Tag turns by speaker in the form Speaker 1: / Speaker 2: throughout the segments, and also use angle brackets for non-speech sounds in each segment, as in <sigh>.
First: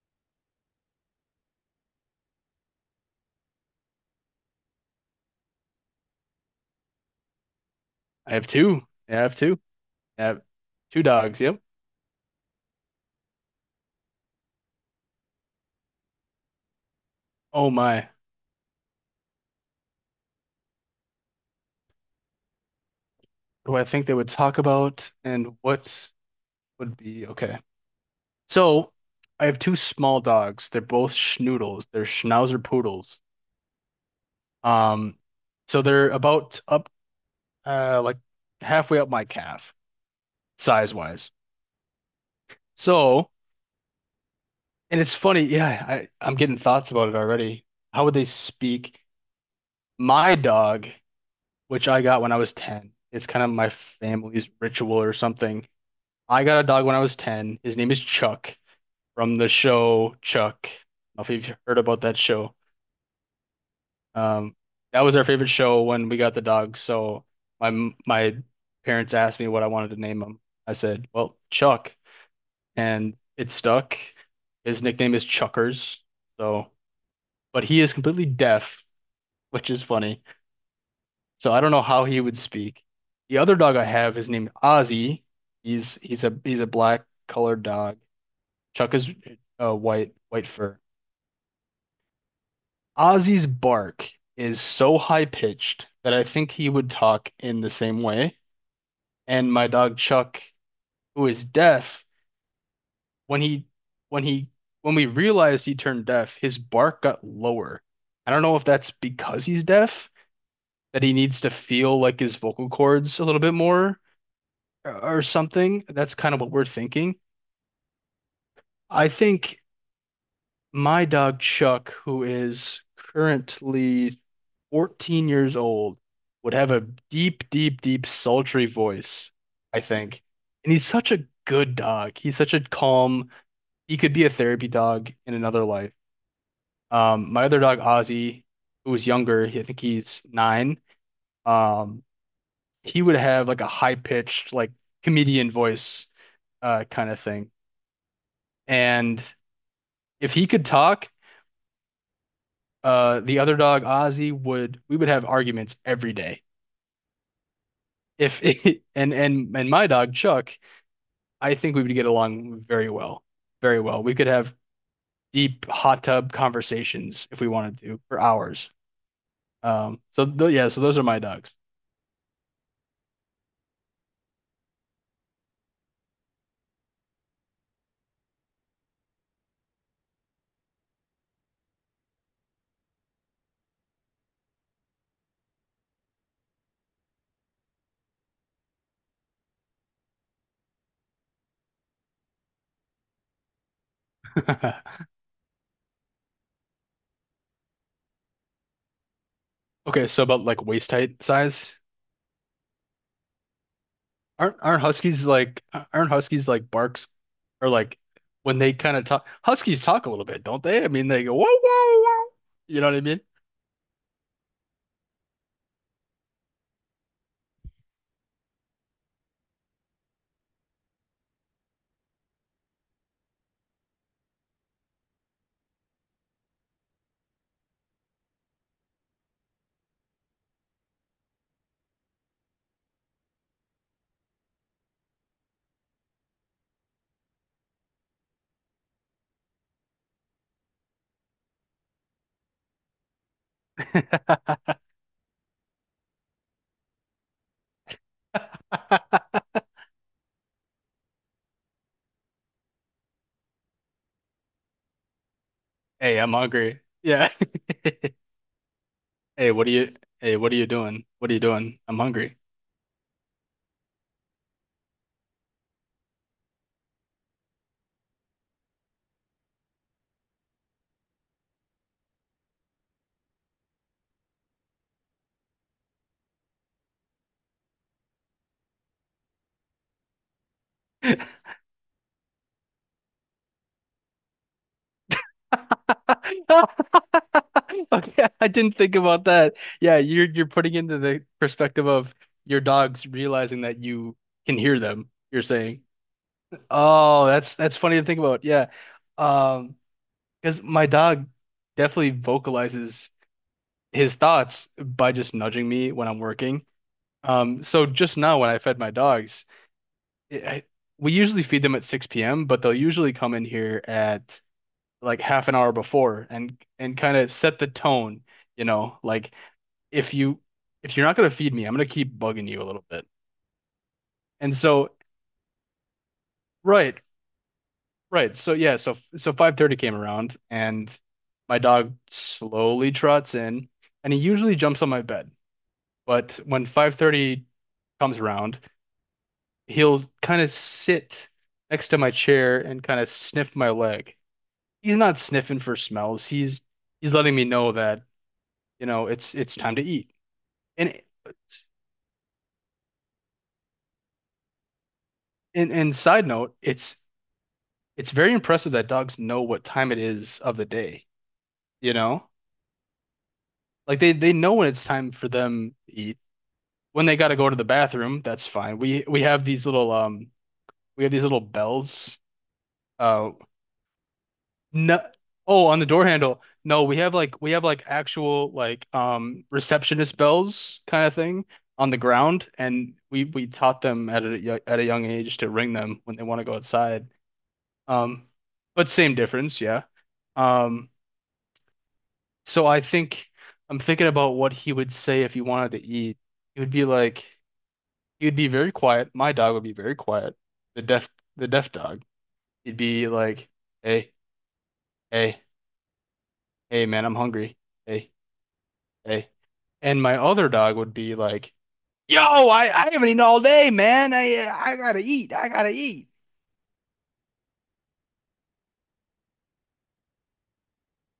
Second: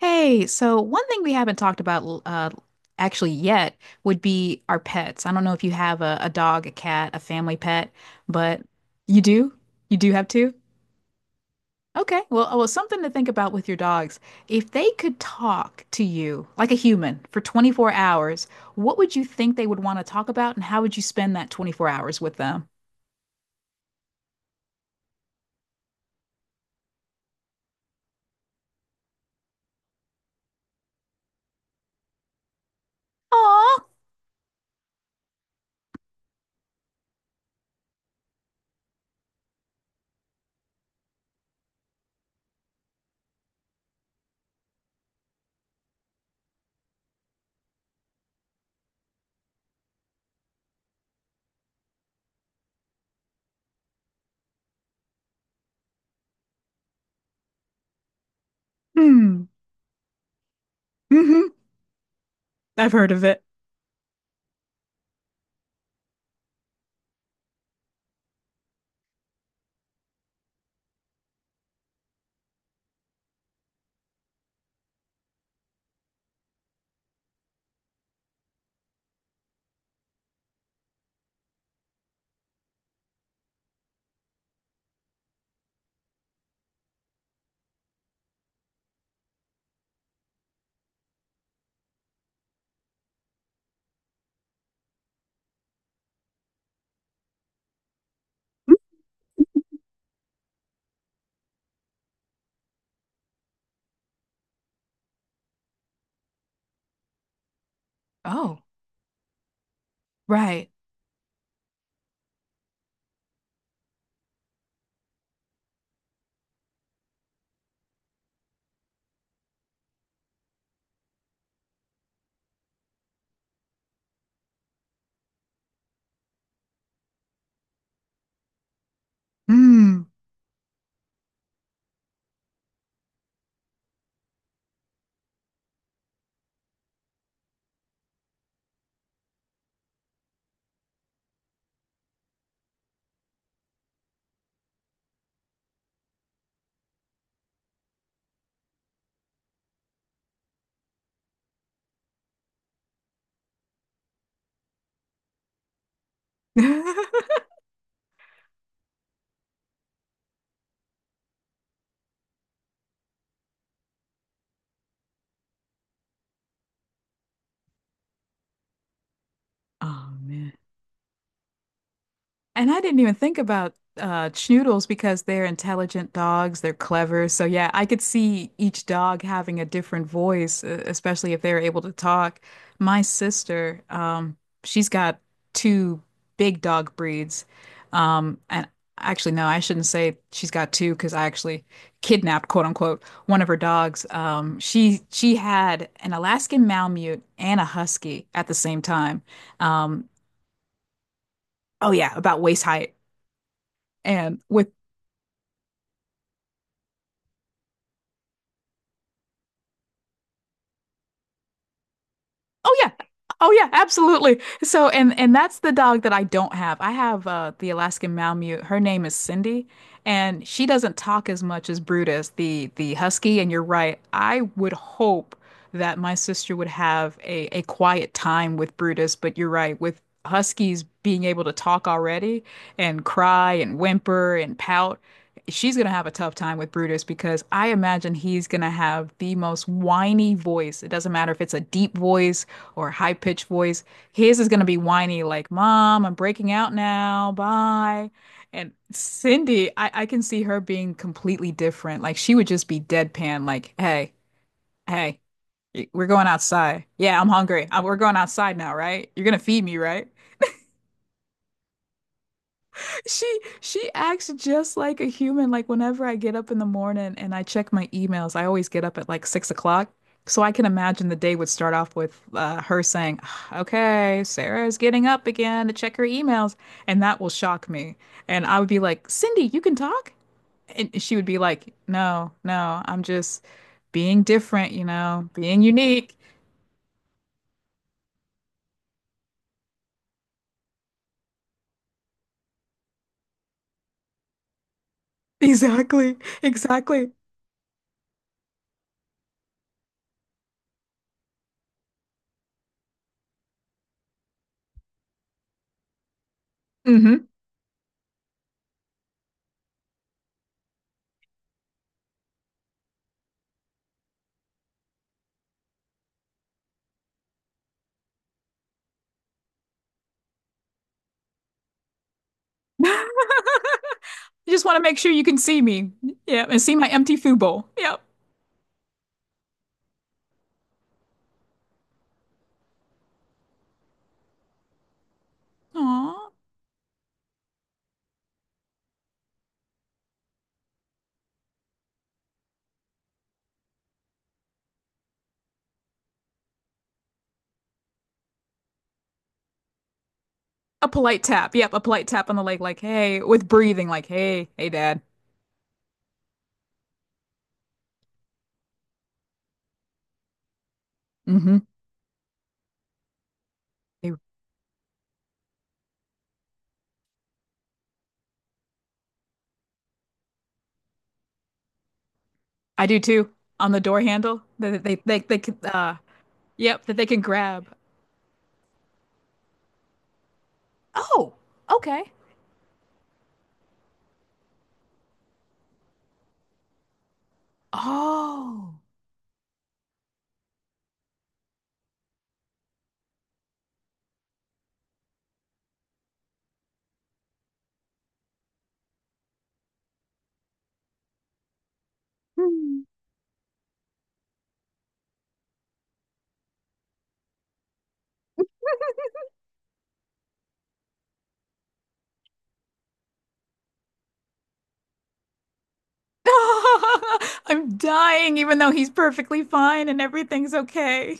Speaker 1: Hey, so one thing we haven't talked about actually yet would be our pets. I don't know if you have a dog, a cat, a family pet,
Speaker 2: I have
Speaker 1: but
Speaker 2: two. Yeah,
Speaker 1: you
Speaker 2: I have
Speaker 1: do?
Speaker 2: two.
Speaker 1: You do
Speaker 2: I
Speaker 1: have
Speaker 2: have
Speaker 1: two?
Speaker 2: two dogs. Yep.
Speaker 1: Okay. Well, oh, well, something to think about with your dogs. If they could talk to you like a human for
Speaker 2: Oh
Speaker 1: 24
Speaker 2: my.
Speaker 1: hours, what would you think they would want to talk about, and how would you spend that 24 hours with them?
Speaker 2: What do I think they would talk about and what would be okay? So I have two small dogs. They're both schnoodles. They're schnauzer poodles.
Speaker 1: Aw.
Speaker 2: Um, so they're about up like halfway up my calf, size wise. So, and it's funny, yeah, I'm getting thoughts about it already. How would they speak? My dog, which I got when I was 10, it's kind of my family's ritual or something. I got a dog when I was 10. His name is Chuck from
Speaker 1: Hmm.
Speaker 2: the show Chuck. I don't know
Speaker 1: hmm
Speaker 2: if you've heard about that show.
Speaker 1: I've heard of it.
Speaker 2: Um, that was our favorite show when we got the dog. So my parents asked me what I wanted to name him. I said, "Well, Chuck," and it stuck. His nickname is Chuckers. So, but he is completely deaf, which is funny. So I don't know how he would speak. The other dog I have is named Ozzy. He's a black colored dog. Chuck is white, white fur. Ozzy's bark is so high pitched that I think he would talk in the same way. And my dog Chuck, who is deaf, when he when he when we realized he turned deaf, his bark got lower. I don't know
Speaker 1: Oh,
Speaker 2: if that's because he's deaf,
Speaker 1: right.
Speaker 2: that he needs to feel like his vocal cords a little bit more or something. That's kind of what we're thinking. I think my dog Chuck, who is currently 14 years old, would have a deep, deep, deep, sultry voice, I
Speaker 1: Hmm.
Speaker 2: think. And he's such a good dog. He's such a calm, he could be a therapy dog in another life. My other dog, Ozzy, who was younger, he I think he's 9. Um, he would have like a high-pitched, like comedian voice, kind of thing. And if he could talk, the other dog Ozzy would we would have arguments every day.
Speaker 1: <laughs>
Speaker 2: If <laughs> and my dog Chuck, I think we would get along very well. Very well. We could have deep hot tub conversations if we wanted to for hours. Um
Speaker 1: Oh,
Speaker 2: so th
Speaker 1: man.
Speaker 2: yeah, so those are my dogs. <laughs>
Speaker 1: And I didn't even think about schnoodles because they're intelligent dogs, they're clever. So yeah, I could see each dog having a different voice, especially if they're able to talk. My sister, she's got two big dog breeds. And actually no, I shouldn't say she's got two because I actually kidnapped, quote unquote, one of her dogs. She had an Alaskan Malamute and a Husky at the same time. Um,
Speaker 2: Okay, so about like waist height size.
Speaker 1: oh yeah, about waist height. And
Speaker 2: Aren't
Speaker 1: with.
Speaker 2: aren't huskies like barks or like when they kind of talk, huskies talk a little bit, don't they? I mean they go whoa, whoa, whoa.
Speaker 1: Oh
Speaker 2: You
Speaker 1: yeah.
Speaker 2: know
Speaker 1: Oh yeah, absolutely. So and that's the dog that I don't have. I have the Alaskan Malamute. Her name is Cindy, and she doesn't talk as much as Brutus, the husky, and you're right. I would hope that my sister would have a quiet time with Brutus, but you're right, with huskies being able to talk already and cry and whimper and pout, she's gonna have a tough time with Brutus because I imagine he's gonna have the most whiny voice. It doesn't matter if it's a deep voice or high pitched voice.
Speaker 2: what
Speaker 1: His is going to
Speaker 2: I
Speaker 1: be whiny, like, Mom, I'm breaking out now. Bye. And
Speaker 2: mean? <laughs>
Speaker 1: Cindy, I can see her being completely different. Like, she would just be deadpan, like, Hey, hey, we're
Speaker 2: Hey,
Speaker 1: going
Speaker 2: I'm hungry.
Speaker 1: outside. Yeah, I'm
Speaker 2: Yeah.
Speaker 1: hungry. We're going
Speaker 2: <laughs>
Speaker 1: outside now, right? You're going to
Speaker 2: Hey,
Speaker 1: feed
Speaker 2: what are
Speaker 1: me,
Speaker 2: you?
Speaker 1: right?
Speaker 2: Hey, what are you doing? What are you doing? I'm hungry.
Speaker 1: She acts just like a human. Like whenever I get up in the morning and I check my emails, I always get up at like 6 o'clock. So I can imagine the day would start off with her saying, "Ah, Okay, Sarah is getting up again to check her emails," and that will shock me. And I would be like, "Cindy, you can talk?" And she would
Speaker 2: <laughs>
Speaker 1: be like, "No, no, I'm just being different, you know, being unique." <laughs>
Speaker 2: Okay, I didn't think about that. Yeah, you're putting into the perspective of your dogs realizing that you can hear them, you're saying.
Speaker 1: Exactly, exactly.
Speaker 2: Oh, that's funny to think about. Yeah. Um, because my dog definitely vocalizes his thoughts by just nudging me when I'm working.
Speaker 1: hmm
Speaker 2: So just now when I fed my dogs, it- I, we usually feed them at 6 p.m., but they'll usually come in here at like half an hour before and kind of set the tone, you know, like if you if you're not gonna feed me, I'm gonna keep bugging you a
Speaker 1: <laughs>
Speaker 2: little bit.
Speaker 1: You
Speaker 2: And
Speaker 1: just want to
Speaker 2: so,
Speaker 1: make sure you can see me. Yeah, and see my
Speaker 2: right,
Speaker 1: empty food bowl. Yep.
Speaker 2: right. So yeah, so 5:30 came around and my dog slowly trots in and he usually jumps on my bed.
Speaker 1: Aw.
Speaker 2: But when 5:30 comes around, he'll kind of sit next to my chair and kind of sniff my leg. He's not sniffing for smells. He's letting me know that, you know, it's time to eat.
Speaker 1: A
Speaker 2: And
Speaker 1: polite tap. Yep, a polite tap on the leg, like, hey, with breathing, like, hey, hey, dad.
Speaker 2: side note, it's very impressive that dogs know what time it is of the day,
Speaker 1: Mm-hmm.
Speaker 2: you know? Like
Speaker 1: They-
Speaker 2: they know when it's time for them to eat. When they got to go to the bathroom, that's fine. We have these little bells.
Speaker 1: I do too.
Speaker 2: Uh,
Speaker 1: On the door handle that they,
Speaker 2: no,
Speaker 1: they, they, can,
Speaker 2: oh, on the door handle. No,
Speaker 1: yep, that they can
Speaker 2: we have
Speaker 1: grab.
Speaker 2: like actual like receptionist bells kind of
Speaker 1: Oh,
Speaker 2: thing on the
Speaker 1: okay.
Speaker 2: ground, and we taught them at a young age to ring them when they want to go outside. Um,
Speaker 1: Oh.
Speaker 2: but same difference, yeah. Um, so I think I'm thinking about what he would say if he wanted to eat. He would be like he would be very quiet. My dog would be very quiet. The deaf the deaf dog. He'd
Speaker 1: Hmm.
Speaker 2: be like, hey, hey, hey, man, I'm hungry. Hey. Okay. And my other dog would be like, "Yo, I haven't eaten all day, man. I gotta eat. I gotta eat."
Speaker 1: <laughs> I'm dying, even though he's perfectly fine and everything's okay.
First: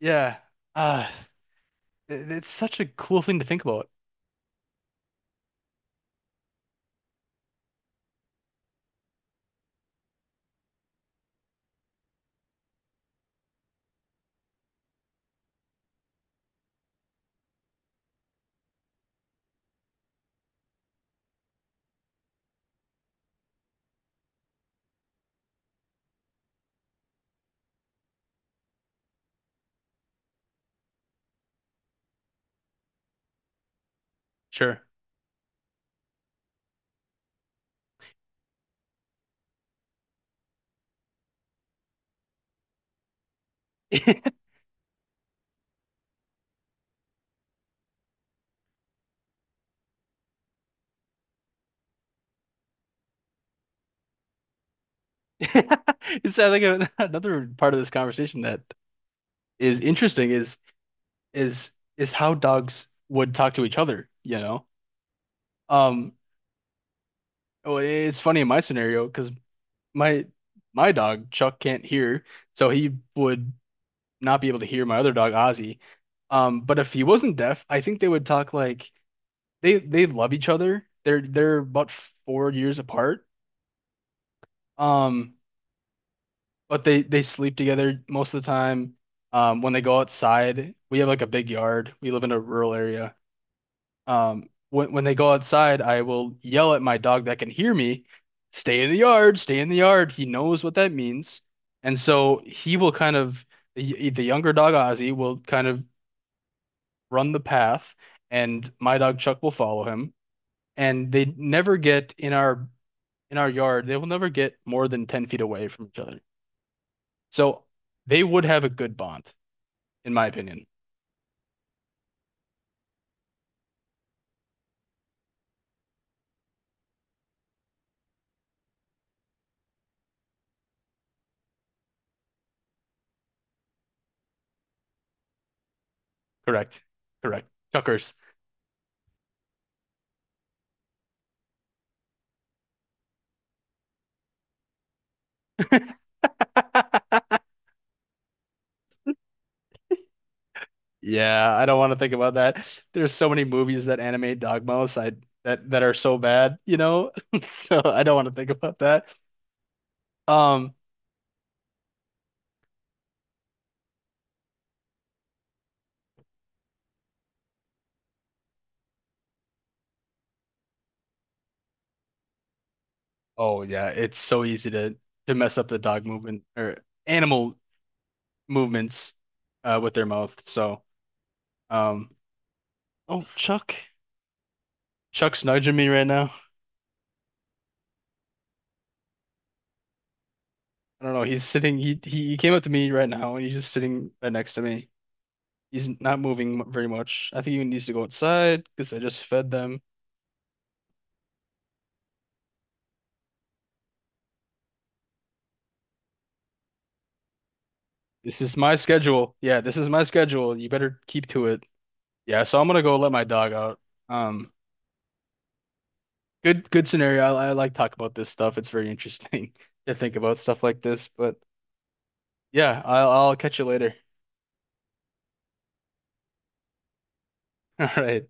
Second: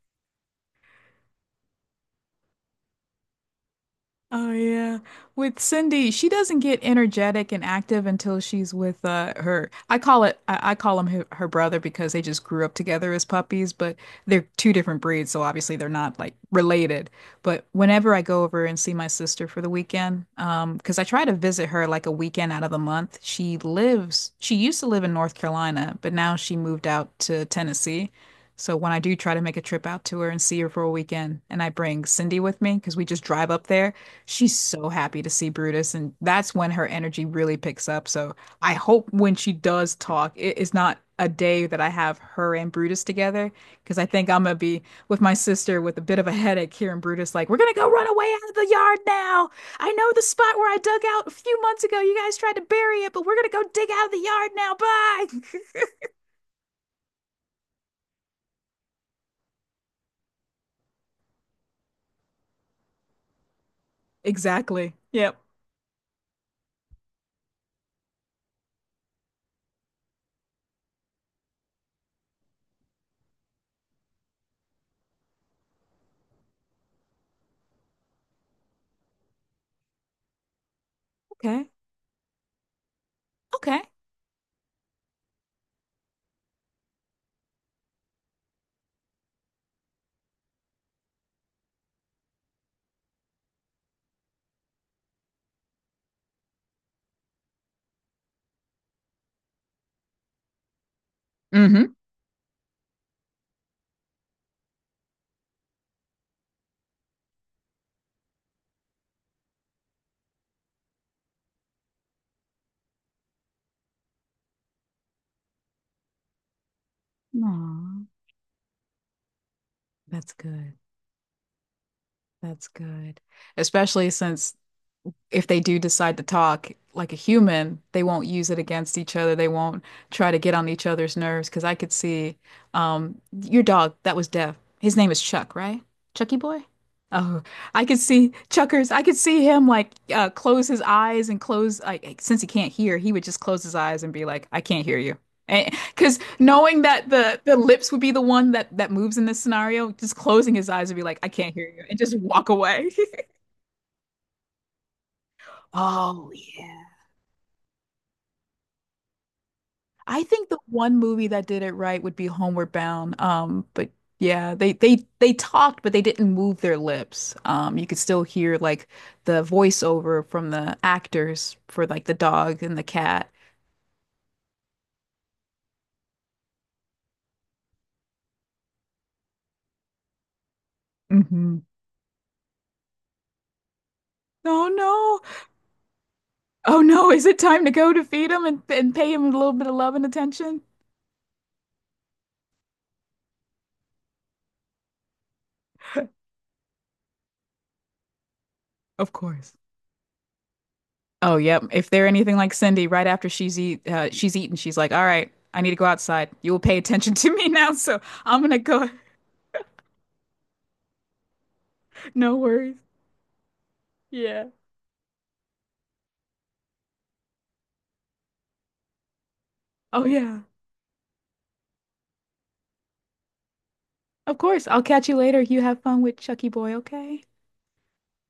Speaker 2: Yeah. Uh, it's such a cool thing to think about.
Speaker 1: Oh yeah. With Cindy, she doesn't get energetic and active until she's with her. I call him her brother because they just grew up together as puppies, but they're two different breeds, so obviously they're not like related. But whenever I go over and see my sister for the weekend, because I try to visit her like a weekend out of the month, she used to live in North Carolina, but now she moved out to Tennessee. So when I do try to make a trip out to her and see her for a weekend, and I bring Cindy with me because we just drive up there, she's
Speaker 2: Sure.
Speaker 1: so happy to see Brutus, and that's when her energy really picks up. So I hope when she does talk, it is not a day that I have her and Brutus together because I think I'm
Speaker 2: <laughs>
Speaker 1: gonna be with my sister with a bit of a headache here, and Brutus like, we're gonna go run away out of the yard now. I know the spot where I dug out a few months ago. You guys tried to bury it, but we're gonna go dig out of the yard now. Bye. <laughs>
Speaker 2: It's I think another part of this conversation that is interesting is is how dogs would talk to each other, you know?
Speaker 1: Exactly. Yep.
Speaker 2: Um, oh, it's funny in my scenario because my my dog Chuck can't hear, so he would not be able to hear my other dog, Ozzy. But if he wasn't deaf, I think they would talk like they love each other. They're
Speaker 1: Okay.
Speaker 2: about 4 years apart.
Speaker 1: Okay.
Speaker 2: Um, but they sleep together most of the time. When they go outside, we have like a big yard. We live in a rural area. When they go outside, I will yell at my dog that can hear me, stay in the yard, stay in the yard. He knows what that means.
Speaker 1: Mm-hmm.
Speaker 2: And so he will kind of the younger dog Ozzy will kind of run the path, and my dog Chuck will follow him. And they never get in our yard. They will never get more than 10 feet away from each other. So
Speaker 1: Aw,
Speaker 2: they would have a good bond, in my
Speaker 1: that's
Speaker 2: opinion.
Speaker 1: good. That's good. Especially since if they do decide to talk like a human, they won't use it against each other. They won't try to get on each other's nerves. Because I could see your dog that was deaf. His name is Chuck, right? Chucky Boy?
Speaker 2: Correct.
Speaker 1: Oh,
Speaker 2: Correct.
Speaker 1: I could
Speaker 2: Chuckers.
Speaker 1: see Chuckers. I could see him like close his eyes and close like since he can't hear, he would just close his eyes and be like, "I can't hear you." Because knowing that the
Speaker 2: <laughs>
Speaker 1: the lips would be the one that moves in this scenario, just closing his eyes would be like, "I can't
Speaker 2: Yeah, I
Speaker 1: hear
Speaker 2: don't
Speaker 1: you,"
Speaker 2: want
Speaker 1: and
Speaker 2: to think
Speaker 1: just
Speaker 2: about
Speaker 1: walk
Speaker 2: that.
Speaker 1: away.
Speaker 2: There's
Speaker 1: <laughs>
Speaker 2: so many movies that animate dogmos. I That that are so
Speaker 1: Oh,
Speaker 2: bad, you
Speaker 1: yeah.
Speaker 2: know. <laughs> So I don't want to think about that.
Speaker 1: I think the
Speaker 2: Um,
Speaker 1: one movie that did it right would be Homeward Bound. But yeah, they talked, but they didn't move their lips. You could still hear like the voiceover from the actors for like the dog and the cat.
Speaker 2: oh yeah, it's so easy to mess up the dog movement or animal movements, with their mouth. So,
Speaker 1: hmm
Speaker 2: um, oh, Chuck,
Speaker 1: Oh no.
Speaker 2: Chuck's nudging me right now.
Speaker 1: Oh no, is it time to go to feed him and pay him a little bit of love and attention?
Speaker 2: I don't know. He's sitting. He came up to me right now, and he's just sitting right next to me. He's not moving very much. I think he needs to go outside because I
Speaker 1: Of
Speaker 2: just fed
Speaker 1: course.
Speaker 2: them.
Speaker 1: Oh yep. If they're anything like Cindy, right after she's eaten, she's like, "All right, I need to go outside. You will pay attention to me <laughs> now, so I'm
Speaker 2: This is
Speaker 1: gonna
Speaker 2: my
Speaker 1: go." <laughs>
Speaker 2: schedule. Yeah, this is my schedule. You better keep to it.
Speaker 1: No
Speaker 2: Yeah, so I'm
Speaker 1: worries.
Speaker 2: gonna go let my dog out.
Speaker 1: Yeah.
Speaker 2: Um, good scenario. I like talk about this stuff. It's very interesting <laughs> to
Speaker 1: Oh,
Speaker 2: think about
Speaker 1: yeah.
Speaker 2: stuff like this. But yeah, I'll catch you later. <laughs>
Speaker 1: Of course. I'll catch you later. You have fun with Chucky Boy, okay?
Speaker 2: All right.